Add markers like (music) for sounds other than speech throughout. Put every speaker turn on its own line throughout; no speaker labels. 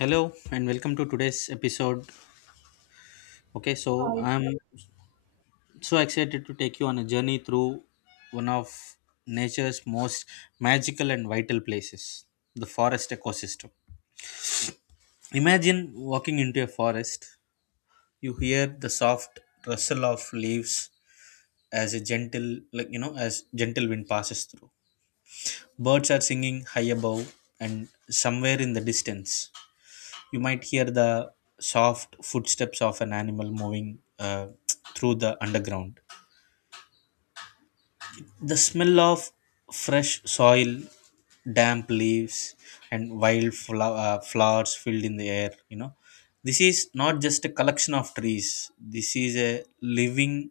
Hello and welcome to today's episode. Okay, so
Hi.
I'm so excited to take you on a journey through one of nature's most magical and vital places, the forest ecosystem. Imagine walking into a forest, you hear the soft rustle of leaves as a gentle as gentle wind passes through. Birds are singing high above, and somewhere in the distance you might hear the soft footsteps of an animal moving through the underground. The smell of fresh soil, damp leaves, and flowers filled in the air. This is not just a collection of trees, this is a living,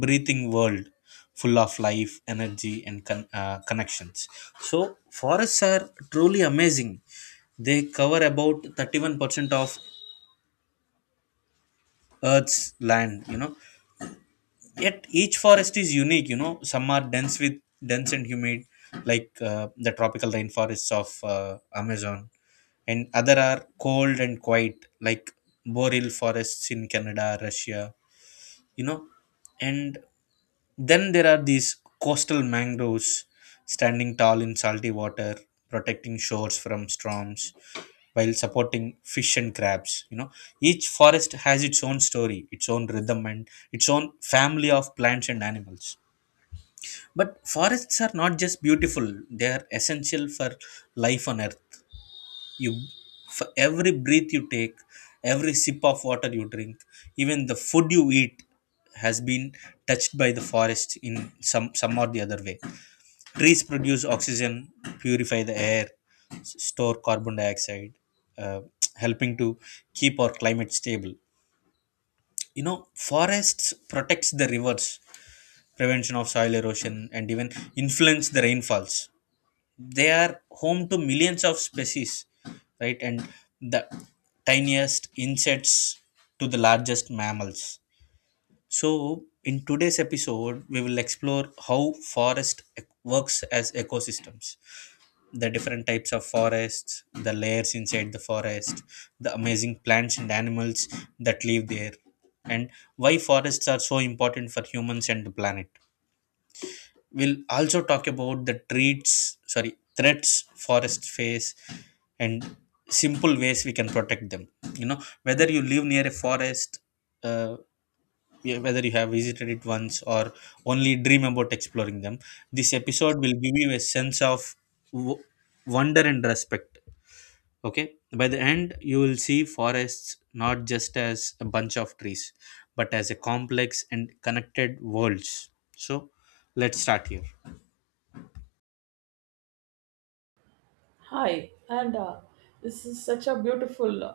breathing world full of life, energy, and connections. So, forests are truly amazing. They cover about 31% of earth's land. Yet each forest is unique. Some are dense with dense and humid, like the tropical rainforests of Amazon, and other are cold and quiet, like boreal forests in Canada, Russia you know and then there are these coastal mangroves standing tall in salty water, protecting shores from storms while supporting fish and crabs. Each forest has its own story, its own rhythm, and its own family of plants and animals. But forests are not just beautiful, they are essential for life on earth. You For every breath you take, every sip of water you drink, even the food you eat, has been touched by the forest in some or the other way. Trees produce oxygen, purify the air, store carbon dioxide, uh, helping to keep our climate stable you know Forests protects the rivers, prevention of soil erosion, and even influence the rainfalls. They are home to millions of species, right? And the tiniest insects to the largest mammals. So in today's episode we will explore how works as ecosystems, the different types of forests, the layers inside the forest, the amazing plants and animals that live there, and why forests are so important for humans and the planet. We'll also talk about the treats sorry threats forest face, and simple ways we can protect them. You know, whether you live near a forest, uh, yeah, whether you have visited it once or only dream about exploring them, this episode will give you a sense of w- wonder and respect. Okay, by the end you will see forests not just as a bunch of trees, but as a complex and connected worlds. So let's start here.
Hi, and this is such a beautiful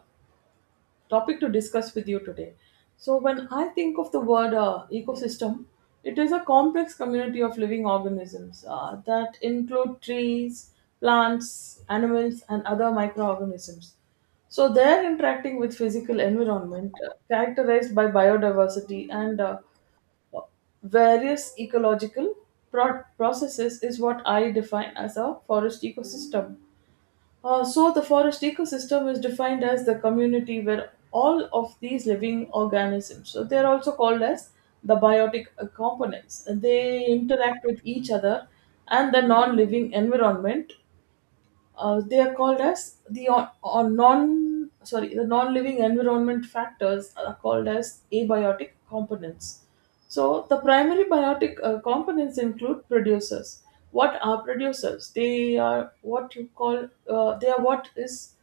topic to discuss with you today. So, when I think of the word ecosystem, it is a complex community of living organisms that include trees, plants, animals, and other microorganisms. So, they're interacting with physical environment characterized by biodiversity and various ecological processes, is what I define as a forest ecosystem. So, the forest ecosystem is defined as the community where all of these living organisms, so they are also called as the biotic components, they interact with each other and the non living environment, they are called as the on non sorry the non-living environment factors are called as abiotic components. So the primary biotic components include producers. What are producers? They are what you call, they are what is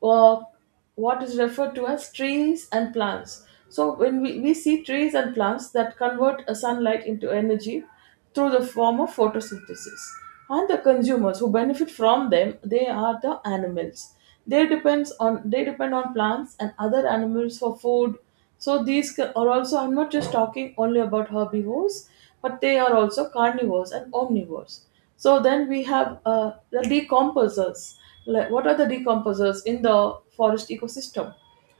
or what is referred to as trees and plants. So when we see trees and plants that convert a sunlight into energy through the form of photosynthesis. And the consumers who benefit from them, they are the animals. They depend on plants and other animals for food, so these are also, I'm not just talking only about herbivores, but they are also carnivores and omnivores. So then we have the decomposers. Like, what are the decomposers in the forest ecosystem?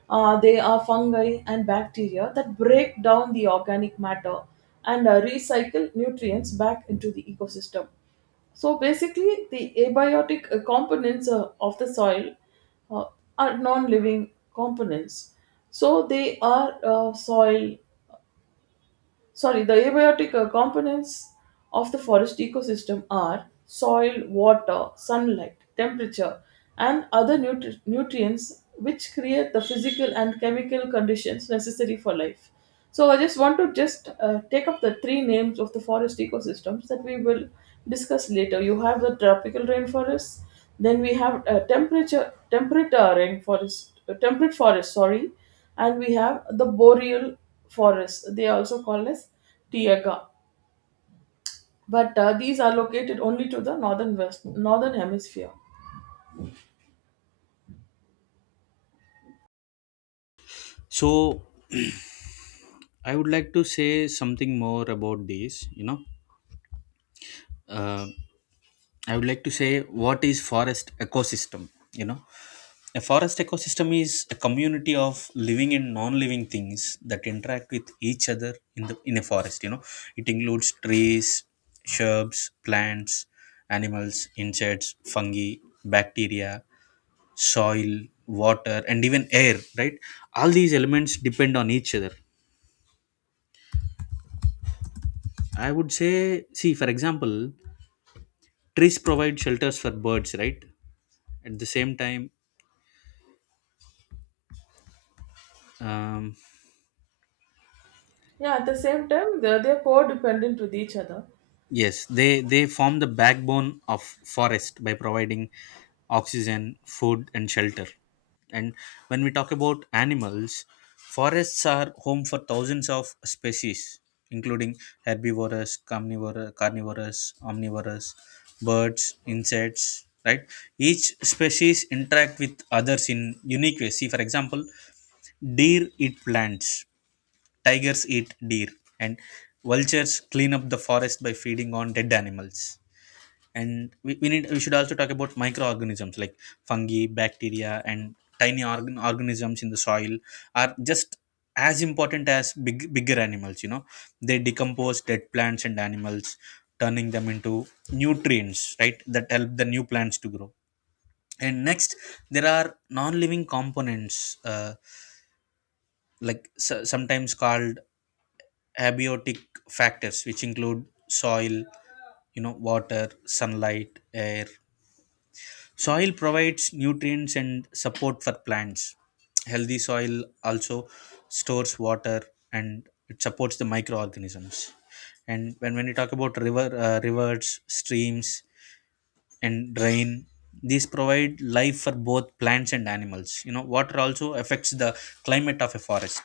They are fungi and bacteria that break down the organic matter and recycle nutrients back into the ecosystem. So basically, the abiotic components of the soil uh, are non living components. So they are the abiotic components of the forest ecosystem are soil, water, sunlight, temperature, and other nutrients which create the physical and chemical conditions necessary for life. So I just want to just take up the three names of the forest ecosystems that we will discuss later. You have the tropical rainforest, then we have temperature temperate temperate forest, sorry, and we have the boreal forests. They are also called as taiga, but these are located only to the northern hemisphere.
So, (clears throat) I would like to say something more about this. Uh, I would like to say what is forest ecosystem. You know, a forest ecosystem is a community of living and non-living things that interact with each other in the in a forest. You know, it includes trees, shrubs, plants, animals, insects, fungi, bacteria, soil, water, and even air. Right? All these elements depend on each other. I would say, see, for example, trees provide shelters for birds, right? At the same time, um,
Yeah, at the same time, they're codependent with each other.
yes, they form the backbone of forest by providing oxygen, food, and shelter. And when we talk about animals, forests are home for thousands of species, including herbivorous, carnivorous, omnivorous, birds, insects, right? Each species interact with others in unique ways. See, for example, deer eat plants, tigers eat deer, and vultures clean up the forest by feeding on dead animals. And we need we should also talk about microorganisms like fungi, bacteria, and tiny organisms in the soil are just as important as bigger animals. You know, they decompose dead plants and animals, turning them into nutrients, right? That help the new plants to grow. And next, there are non-living components. Like so, sometimes called abiotic factors, which include soil, you know, water, sunlight, air. Soil provides nutrients and support for plants. Healthy soil also stores water and it supports the microorganisms. And when you talk about rivers, streams, and drain, these provide life for both plants and animals. You know, water also affects the climate of a forest.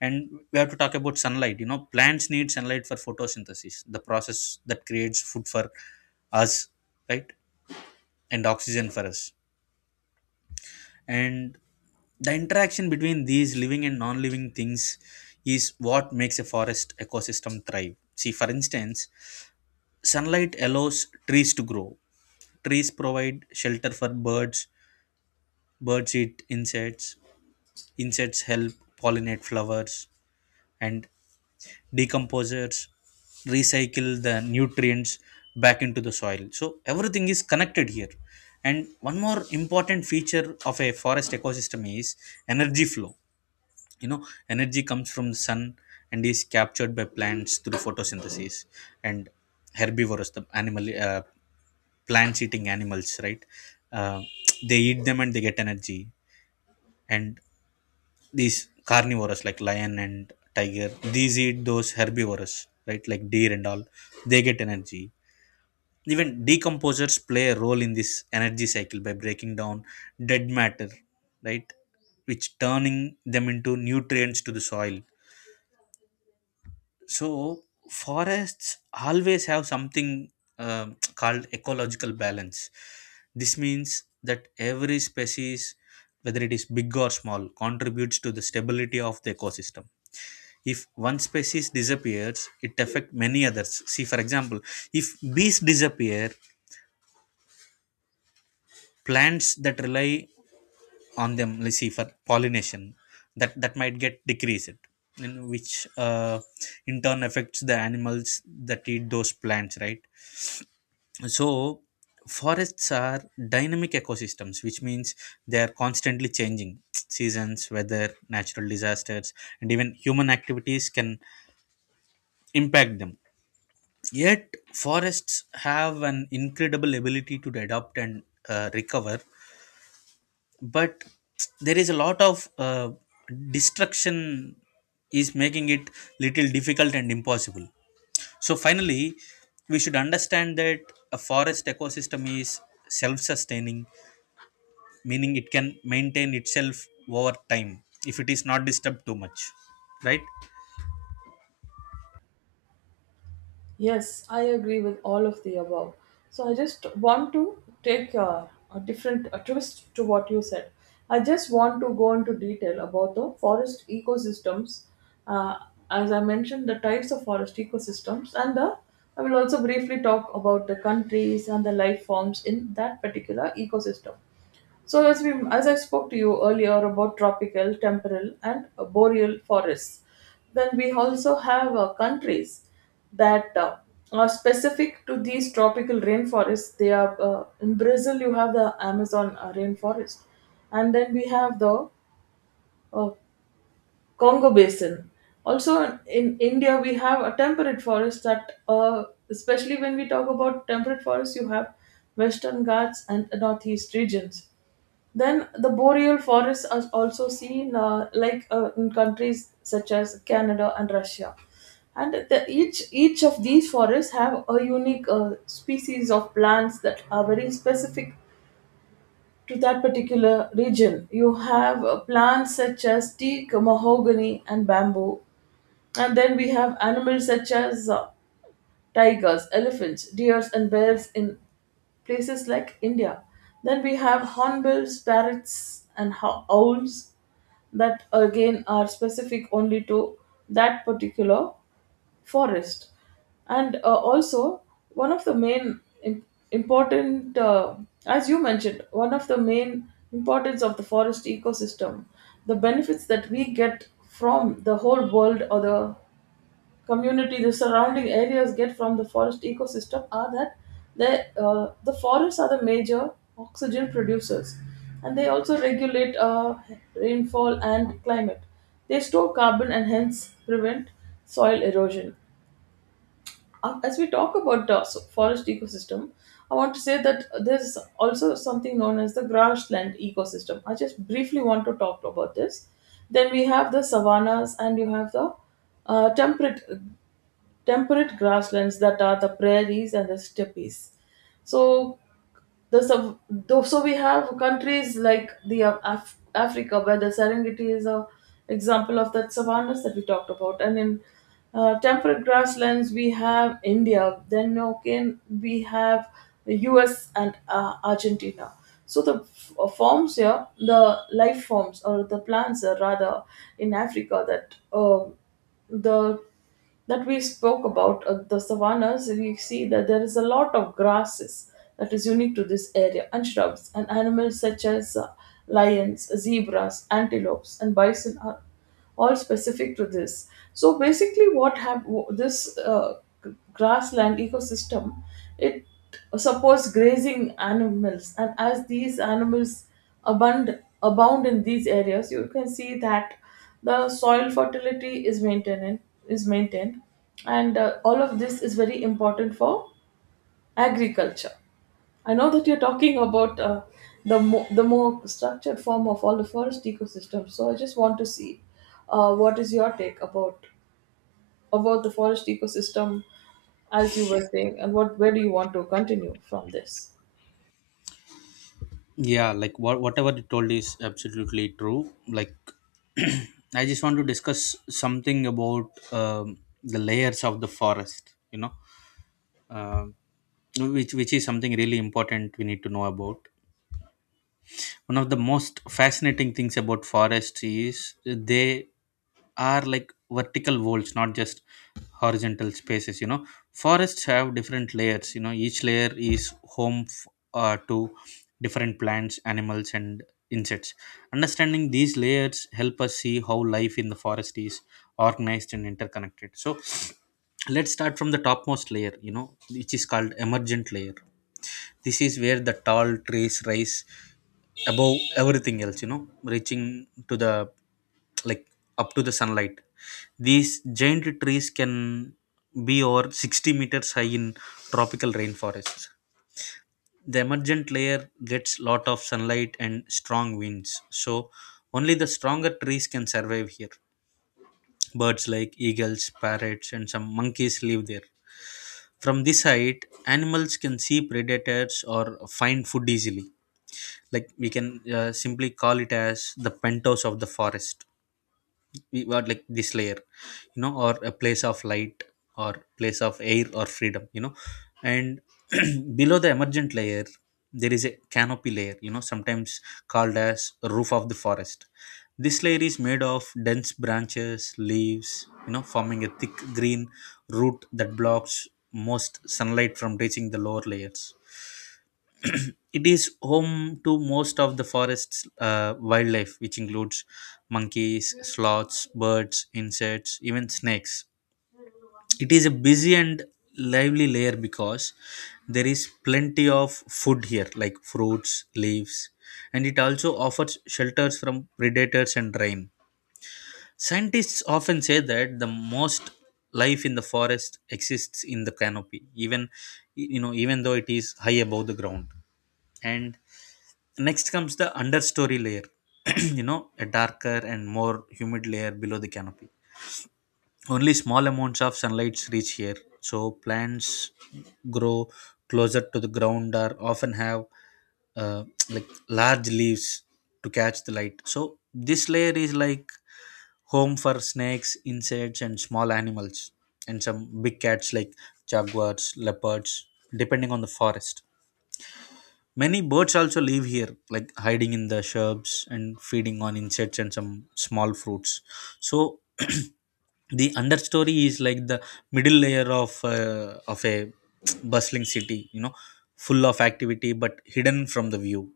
And we have to talk about sunlight. You know, plants need sunlight for photosynthesis, the process that creates food for us, right? And oxygen for us. And the interaction between these living and non-living things is what makes a forest ecosystem thrive. See, for instance, sunlight allows trees to grow, trees provide shelter for birds, birds eat insects, insects help pollinate flowers, and decomposers recycle the nutrients back into the soil. So everything is connected here. And one more important feature of a forest ecosystem is energy flow. You know, energy comes from the sun and is captured by plants through photosynthesis, and herbivores, the animal plants eating animals, right? Uh, they eat them and they get energy, and these carnivores like lion and tiger, these eat those herbivores, right? Like deer and all, they get energy. Even decomposers play a role in this energy cycle by breaking down dead matter, right? Which turning them into nutrients to the soil. So forests always have something um called ecological balance. This means that every species, whether it is big or small, contributes to the stability of the ecosystem. If one species disappears, it affects many others. See, for example, if bees disappear, plants that rely on them, let's see, for pollination, that might get decreased, and which uh, in turn affects the animals that eat those plants, right? So forests are dynamic ecosystems, which means they are constantly changing. Seasons, weather, natural disasters, and even human activities can impact them. Yet, forests have an incredible ability to adapt and recover, but there is a lot of destruction is making it little difficult and impossible. So finally, we should understand that a forest ecosystem is self-sustaining, meaning it can maintain itself over time if it is not disturbed too much, right?
Yes, I agree with all of the above. So I just want to take a different a twist to what you said. I just want to go into detail about the forest ecosystems. Uh, as I mentioned, the types of forest ecosystems, and the I will also briefly talk about the countries and the life forms in that particular ecosystem. So as I spoke to you earlier about tropical, temporal, and boreal forests, then we also have countries that are specific to these tropical rainforests. They are in Brazil. You have the Amazon rainforest, and then we have the uh, Congo Basin. Also, in India, we have a temperate forest that, especially when we talk about temperate forests, you have Western Ghats and Northeast regions. Then the boreal forests are also seen, in countries such as Canada and Russia. And the, each of these forests have a unique species of plants that are very specific to that particular region. You have plants such as teak, mahogany, and bamboo. And then we have animals such as tigers, elephants, deers, and bears in places like India. Then we have hornbills, parrots, and owls that again are specific only to that particular forest. And also, one of the main important, as you mentioned, one of the main importance of the forest ecosystem, the benefits that we get from the whole world or the community, the surrounding areas get from the forest ecosystem, are that the the forests are the major oxygen producers, and they also regulate rainfall and climate. They store carbon and hence prevent soil erosion. As we talk about the forest ecosystem, I want to say that there's also something known as the grassland ecosystem. I just briefly want to talk about this. Then we have the savannas, and you have the uh, temperate temperate grasslands that are the prairies and the steppes. So so we have countries like the Africa, where the Serengeti is a example of that savannas that we talked about, and in temperate grasslands we have India. Then okay, we have the U.S. and Argentina. So the life forms or the plants rather, in Africa, the that we spoke about, the savannas, we see that there is a lot of grasses that is unique to this area, and shrubs, and animals such as lions, zebras, antelopes, and bison are all specific to this. So basically, this grassland ecosystem, it supports grazing animals. And as these animals abound in these areas, you can see that the soil fertility is maintained, and all of this is very important for agriculture. I know that you're talking about the more structured form of all the forest ecosystem. So I just want to see what is your take about the forest ecosystem as you were saying, and what where do you want to continue from this?
Yeah, like what whatever you told is absolutely true. Like (clears throat) I just want to discuss something about the layers of the forest. You know, Um which is something really important we need to know about. One of the most fascinating things about forests is they are like vertical walls, not just horizontal spaces. You know, forests have different layers. You know, each layer is home to different plants, animals, and insects. Understanding these layers help us see how life in the forest is organized and interconnected. So (sniffs) let's start from the topmost layer, you know, which is called emergent layer. This is where the tall trees rise above everything else, you know, reaching to the like up to the sunlight. These giant trees can be over 60 meters high in tropical rainforests. The emergent layer gets lot of sunlight and strong winds, so only the stronger trees can survive here. Birds like eagles, parrots, and some monkeys live there. From this height, animals can see predators or find food easily. Like, we can simply call it as the penthouse of the forest. We were like this layer, you know, or a place of light, or place of air, or freedom, you know. And (clears throat) below the emergent layer, there is a canopy layer, you know, sometimes called as roof of the forest. This layer is made of dense branches, leaves, you know, forming a thick green root that blocks most sunlight from reaching the lower layers. It is home to most of the forest's wildlife, which includes monkeys, sloths, birds, insects, even snakes. It is a busy and lively layer because there is plenty of food here, like fruits, leaves, and it also offers shelters from predators and rain. Scientists often say that the most life in the forest exists in the canopy, even you know, even though it is high above the ground. And next comes the understory layer, (clears throat) you know, a darker and more humid layer below the canopy. Only small amounts of sunlight reach here, so plants grow closer to the ground or often have uh, like large leaves to catch the light. So this layer is like home for snakes, insects, and small animals, and some big cats like jaguars, leopards, depending on the forest. Many birds also live here, like hiding in the shrubs and feeding on insects and some small fruits. So (clears throat) the understory is like the middle layer of of a (tsk) bustling city, you know, full of activity but hidden from the view.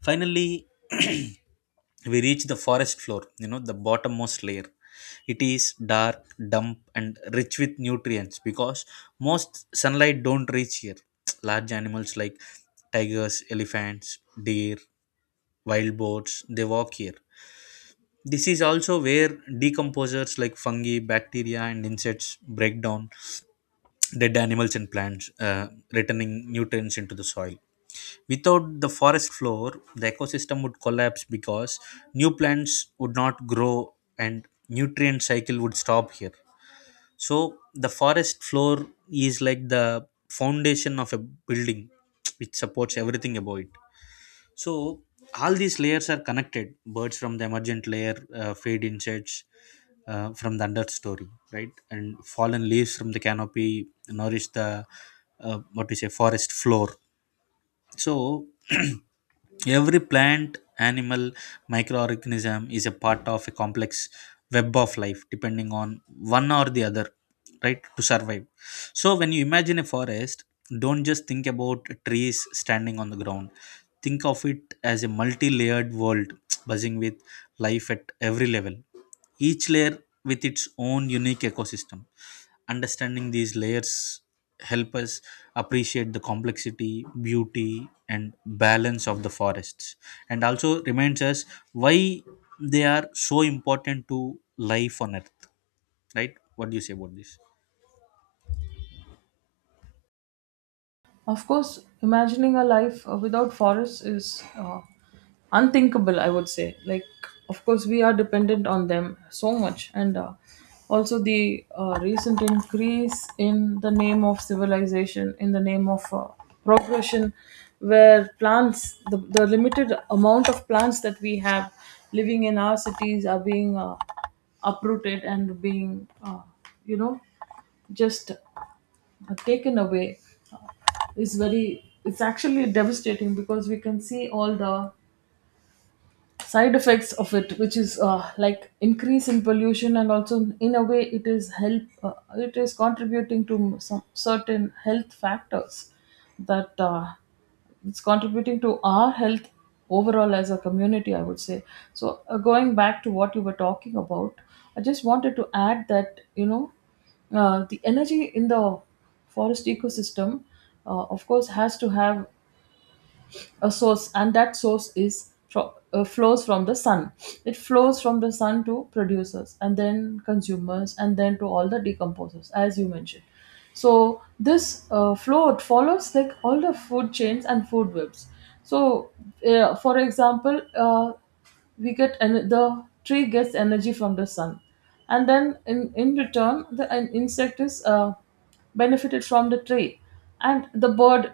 Finally, (clears throat) we reach the forest floor, you know, the bottommost layer. It is dark, damp, and rich with nutrients because most sunlight don't reach here. (tsk) Large animals like tigers, elephants, deer, wild boars, they walk here. This is also where decomposers like fungi, bacteria, and insects break down dead animals and plants, returning nutrients into the soil. Without the forest floor, the ecosystem would collapse because new plants would not grow and nutrient cycle would stop here. So the forest floor is like the foundation of a building which supports everything above it. So all these layers are connected. Birds from the emergent layer feed insects from the understory, right? And fallen leaves from the canopy nourish the what we say forest floor. So (clears throat) every plant animal microorganism is a part of a complex web of life depending on one or the other, right, to survive. So when you imagine a forest, don't just think about trees standing on the ground. Think of it as a multi-layered world (tsk) buzzing with life at every level, each layer with its own unique ecosystem. Understanding these layers help us appreciate the complexity, beauty, and balance of the forests, and also reminds us why they are so important to life on Earth. Right? What do you say about this?
Of course, imagining a life without forests is uh, unthinkable, I would say. Like, of course, we are dependent on them so much. And also, the recent increase in the name of civilization, in the name of progression, where plants, the limited amount of plants that we have living in our cities are being uprooted and being, uh, you know, just taken away, is very it's actually devastating, because we can see all the side effects of it, which is like increase in pollution, and also in a way it is help it is contributing to some certain health factors that it's contributing to our health overall as a community, I would say. So going back to what you were talking about, I just wanted to add that, you know, the energy in the forest ecosystem of course has to have a source, and that source is flows from the sun. It flows from the sun to producers and then consumers and then to all the decomposers, as you mentioned. So this flow, it follows like all the food chains and food webs. So for example we the tree gets energy from the sun, and then in return the an insect is benefited from the tree, and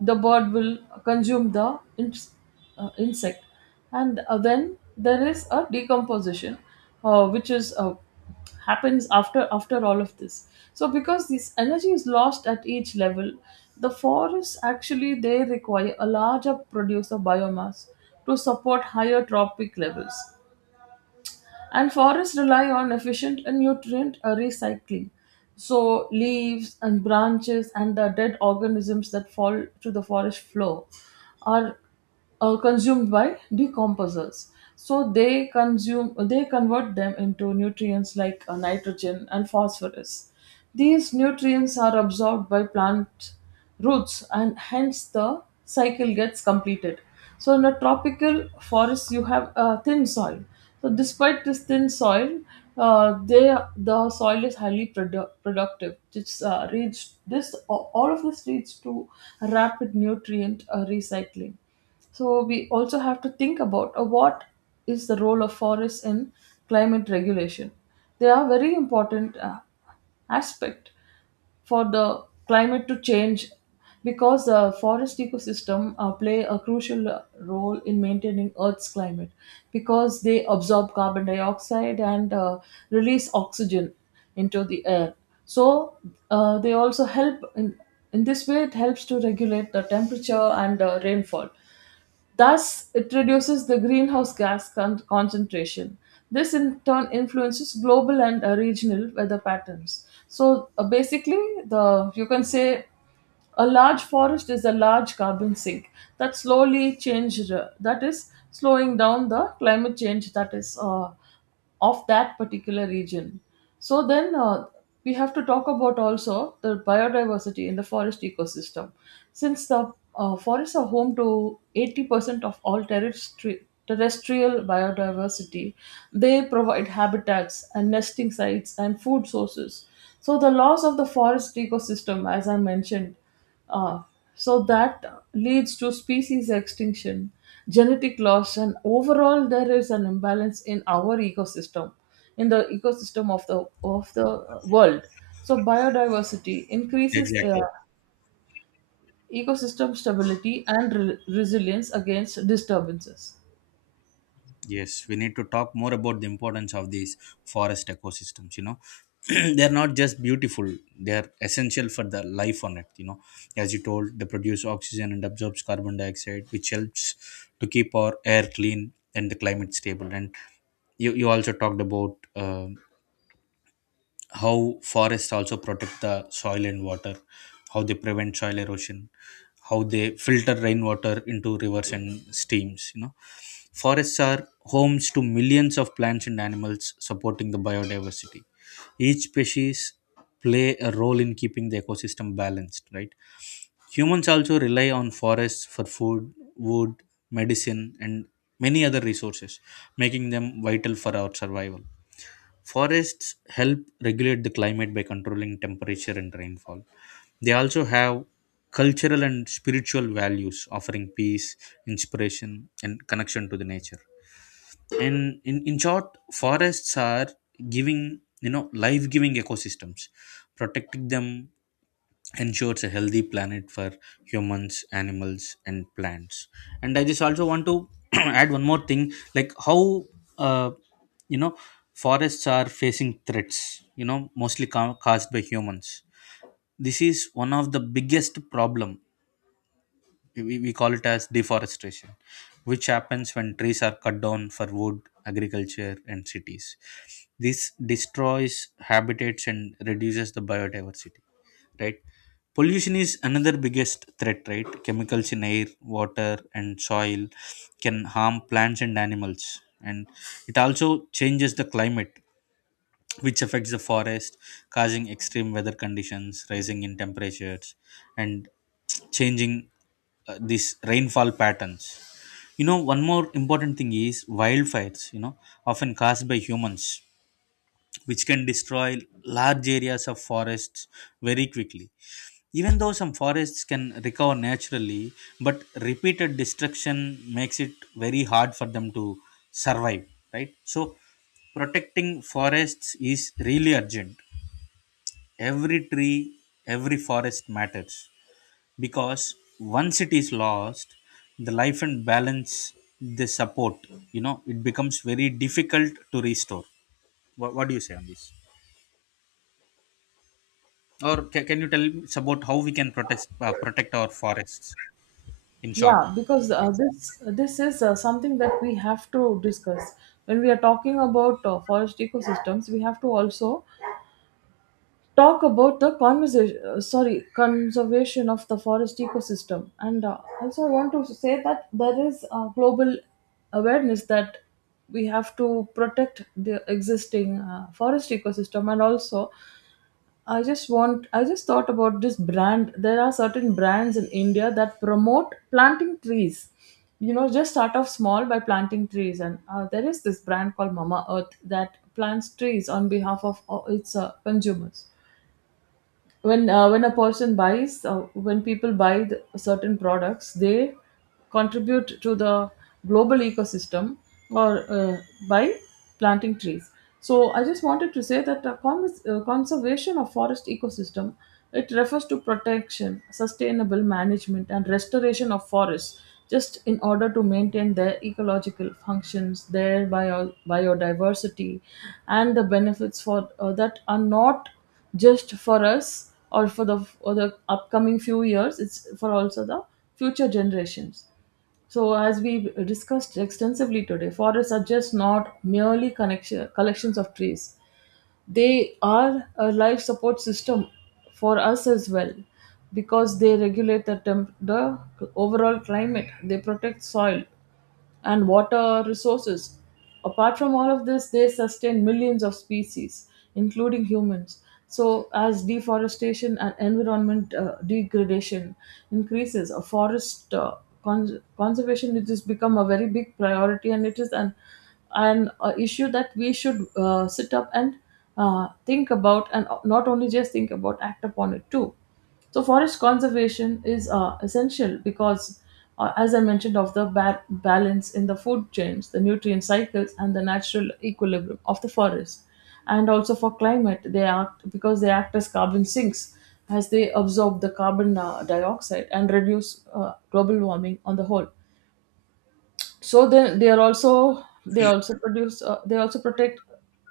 the bird will consume the ins- insect. And then there is a decomposition, which is happens after all of this. So because this energy is lost at each level, the forests actually they require a larger produce of biomass to support higher tropic levels, and forests rely on efficient and nutrient recycling. So, leaves and branches and the dead organisms that fall to the forest floor are consumed by decomposers. So they convert them into nutrients like nitrogen and phosphorus. These nutrients are absorbed by plants roots, and hence the cycle gets completed. So in a tropical forest you have a thin soil, so despite this thin soil, the soil is highly productive. It's reached this all of this leads to rapid nutrient recycling. So we also have to think about what is the role of forests in climate regulation. They are very important aspect for the climate to change, because forest ecosystem play a crucial role in maintaining earth's climate, because they absorb carbon dioxide and release oxygen into the air. So they also help in this way, it helps to regulate the temperature and rainfall. Thus, it reduces the greenhouse gas concentration. This in turn influences global and regional weather patterns. So basically, the you can say a large forest is a large carbon sink that slowly change that is slowing down the climate change that is of that particular region. So then we have to talk about also the biodiversity in the forest ecosystem. Since the forests are home to 80% of all terrestrial biodiversity, they provide habitats and nesting sites and food sources. So the loss of the forest ecosystem, as I mentioned, ah, so that leads to species extinction, genetic loss, and overall there is an imbalance in our ecosystem, in the ecosystem of the world. So biodiversity increases
Exactly.
ecosystem stability and resilience against disturbances.
Yes, we need to talk more about the importance of these forest ecosystems. You know, (clears throat) they're not just beautiful; they're essential for the life on Earth. You know, as you told, they produce oxygen and absorbs carbon dioxide, which helps to keep our air clean and the climate stable. And you also talked about how forests also protect the soil and water, how they prevent soil erosion, how they filter rainwater into rivers and streams. You know, forests are homes to millions of plants and animals supporting the biodiversity. Each species play a role in keeping the ecosystem balanced, right? Humans also rely on forests for food, wood, medicine, and many other resources, making them vital for our survival. Forests help regulate the climate by controlling temperature and rainfall. They also have cultural and spiritual values, offering peace, inspiration, and connection to the nature. And in short, forests are giving, you know, life giving ecosystems. Protecting them ensures a healthy planet for humans, animals, and plants. And I just also want to (clears throat) add one more thing, like how uh, you know, forests are facing threats, you know, mostly caused by humans. This is one of the biggest problem. We call it as deforestation, which happens when trees are cut down for wood, agriculture, and cities. This destroys habitats and reduces the biodiversity, right? Pollution is another biggest threat, right? Chemicals in air, water, and soil can harm plants and animals, and it also changes the climate, which affects the forest, causing extreme weather conditions, rising in temperatures, and changing these rainfall patterns. You know, one more important thing is wildfires, you know, often caused by humans, which can destroy large areas of forests very quickly. Even though some forests can recover naturally, but repeated destruction makes it very hard for them to survive, right? So, protecting forests is really urgent. Every tree, every forest matters, because once it is lost, the life and balance they support, you know, it becomes very difficult to restore. What do you say on this? Or can you tell us about how we can protect protect our forests in short?
Yeah, because this is something that we have to discuss when we are talking about forest ecosystems. We have to also talk about the conversation sorry conservation of the forest ecosystem, and also I want to say that there is a global awareness that we have to protect the existing forest ecosystem. And also, I just thought about this brand. There are certain brands in India that promote planting trees, you know, just start off small by planting trees. And there is this brand called Mama Earth that plants trees on behalf of its consumers. When a person buys when people buy the certain products, they contribute to the global ecosystem, or by planting trees. So I just wanted to say that conservation of forest ecosystem, it refers to protection, sustainable management, and restoration of forests, just in order to maintain their ecological functions, their biodiversity, and the benefits for that are not just for us or for the upcoming few years. It's for also the future generations. So as we discussed extensively today, forests are just not merely connection collections of trees. They are a life support system for us as well, because they regulate the overall climate. They protect soil and water resources. Apart from all of this, they sustain millions of species, including humans. So, as deforestation and environment degradation increases, a conservation, it has become a very big priority, and it is an issue that we should sit up and think about, and not only just think about, act upon it too. So forest conservation is essential because, as I mentioned, of the balance in the food chains, the nutrient cycles, and the natural equilibrium of the forest, and also for climate, they act because they act as carbon sinks as they absorb the carbon dioxide and reduce global warming on the whole. So then they also produce they also protect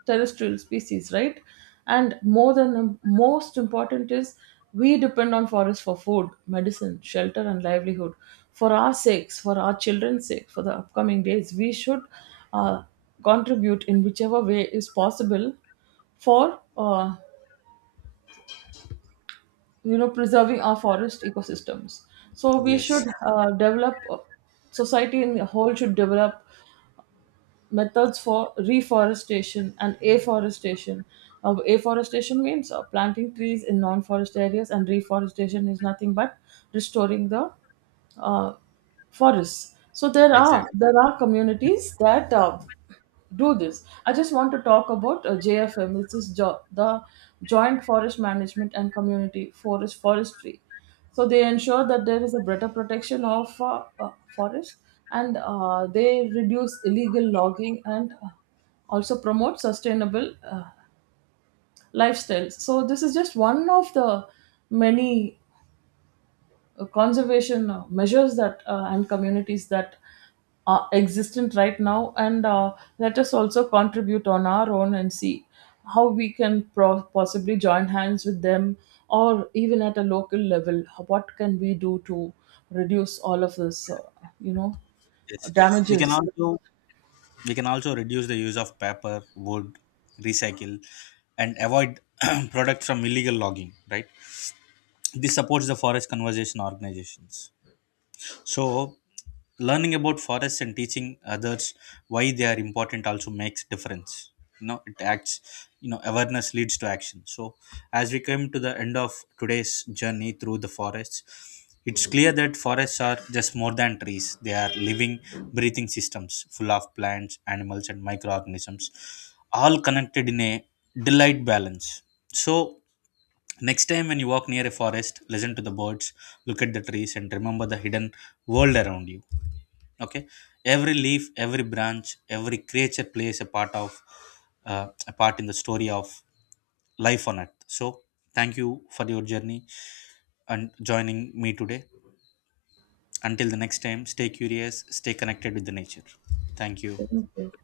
terrestrial species, right? And more than most important is we depend on forests for food, medicine, shelter, and livelihood. For our sakes, for our children's sake, for the upcoming days, we should uh, contribute in whichever way is possible for you know, preserving our forest ecosystems. So we
Yes,
should develop society in the whole should develop methods for reforestation and afforestation. Afforestation means planting trees in non-forest areas, and reforestation is nothing but restoring the uh, forests. So there are
exactly.
there are communities that do this. I just want to talk about JFM, which is the Joint Forest Management and Community Forestry. So they ensure that there is a better protection of forest, and they reduce illegal logging and also promote sustainable lifestyles. So this is just one of the many conservation measures that and communities that are existent right now. And let us also contribute on our own and see how we can possibly join hands with them, or even at a local level, what can we do to reduce all of this, you know
Yes, we can
damages.
also, we can also reduce the use of paper, wood, recycle, and avoid (clears throat) products from illegal logging. Right. This supports the forest conservation organizations. So, learning about forests and teaching others why they are important also makes difference. You know, it acts. You know, awareness leads to action. So, as we come to the end of today's journey through the forests, it's clear that forests are just more than trees. They are living, breathing systems full of plants, animals, and microorganisms, all connected in a delight balance. So. Next time, when you walk near a forest, listen to the birds, look at the trees, and remember the hidden world around you. Okay, every leaf, every branch, every creature plays a part in the story of life on earth. So, thank you for your journey and joining me today. Until the next time, stay curious, stay connected with the nature. Thank you.
Thank you.